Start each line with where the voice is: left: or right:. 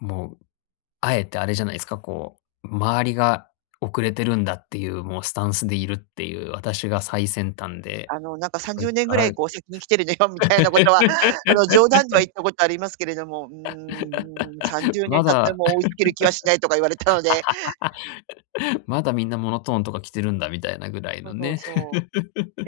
left: もう、あえてあれじゃないですか、こう、周りが遅れてるんだっていう、もうスタンスでいるっていう、私が最先端で、
right: あの、なんかさん
left: こ
right: じ
left: れ
right: ゅうねん
left: か
right: ぐら
left: ら
right: いこう先に来てるのよみたいなことはあの冗談では言 ったことありますけれども、うーん、うん、さんじ ゅうねん
left: ま
right: 経って
left: だ。
right: も追いつける気はしないとか言われたので
left: まだみんなモノトーンとか着てるんだみたいなぐらい
right: そ
left: の
right: うそう
left: ね。
right: そう。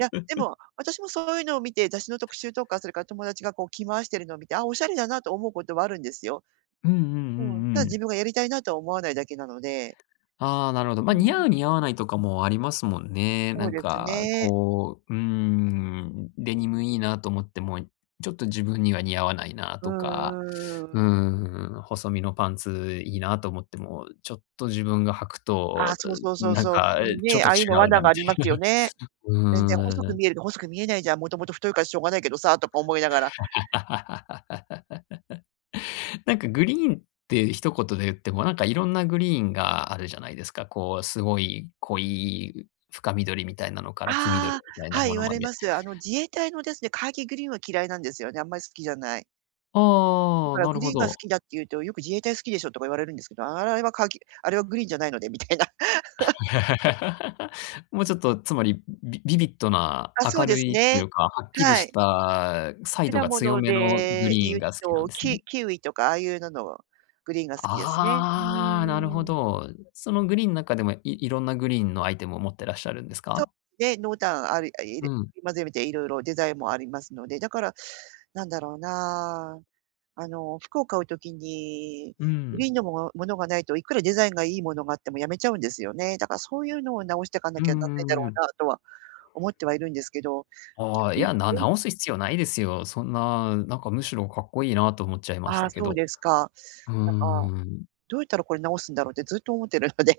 right: いや、で も、私もそういうのを見て、雑誌の特集とか、それから友達がこう着回しているのを見て、ああ、おしゃれだなと思うことはあるんですよ。
left: うんうんう
right: うん、ただ
left: んう
right: 自
left: ん。
right: 分がやりたいなとは思わないだけなので。
left: ああ、なるほど。
right: う
left: ま、似
right: ん。
left: 合う似合わないとかもありますもんね。
right: そ
left: な
right: う
left: ん
right: です
left: か
right: ね。
left: こう、うーん、デニムいいなと思っても、ちょっと自分には似合わないな
right: う
left: とか、
right: んうん、うーん。
left: ん、細身のパンツいいなと思っても、ちょっと自分が履く
right: ああ、
left: と、
right: そうそうそ
left: ん、
right: う
left: なん
right: そう、
left: か
right: 特に
left: ちょっ
right: ね、
left: と
right: あ
left: 違
right: あいうの
left: う
right: 罠
left: な
right: があ
left: みた
right: りま
left: いな。
right: すよね。全然細
left: うー
right: く
left: ん。
right: 見えると細く見えないじゃん、もともと太いからしょうがないけどさあ、とか思いながら。
left: なんかグリーンって一言で言っても、なんかいろんなグリーンがあるじゃないですか。こう、すごい濃い深緑みたいなのから、黄緑
right: あ、
left: みたいな
right: はい、
left: も
right: 言
left: の
right: わ
left: ま
right: れ
left: で。
right: ます。あの自衛隊のですね、カーキーグリーンは嫌いなんですよね、あんまり好きじゃない。だ
left: ああ、
right: から
left: な
right: グ
left: る
right: リ
left: ほ
right: ーンが好
left: ど。
right: きだっていうと、よく「自衛隊好きでしょ」とか言われるんですけど、あれはカーキ、あれはグリーンじゃないのでみたいな。
left: もうちょっと、つまり、ビビビットな
right: あ、そう
left: 明
right: で
left: る
right: す
left: いとい
right: ね。
left: うか、はっきり
right: は
left: し
right: い。
left: た彩度
right: 果
left: が強
right: 物
left: めのグ
right: で
left: リ
right: い
left: ーン
right: う
left: が好きな
right: と、
left: んですね。
right: キキウイとかああいうののグリーンが好きですね。う
left: あ、なるほ
right: ん。
left: ど。そのグリーンの中でもいいろんなグリーンのアイテムを持ってらっしゃるんです
right: そう
left: か？
right: ね、濃淡ありあ
left: う
right: り
left: ん。
right: まとめていろいろデザインもありますので、だから何だろうな、あの服を買う時に、
left: う
right: グリ
left: ん。
right: ーンのもものがないと、いくらデザインがいいものがあってもやめちゃうんですよね。だからそういうのを直していか
left: う
right: なきゃな
left: ん
right: んな
left: う
right: いんだろ
left: んうん。
right: うなとは思ってはいるんですけど
left: ああ、いや、な 直す必要ないですよ。そんな、なんか、むしろかっこいいと思っちゃいまし
right: ああ
left: たけ
right: そう
left: ど。
right: ですか。
left: うー
right: なんか
left: ん。
right: どうやったらこれ直すんだろうってずっと思ってるので。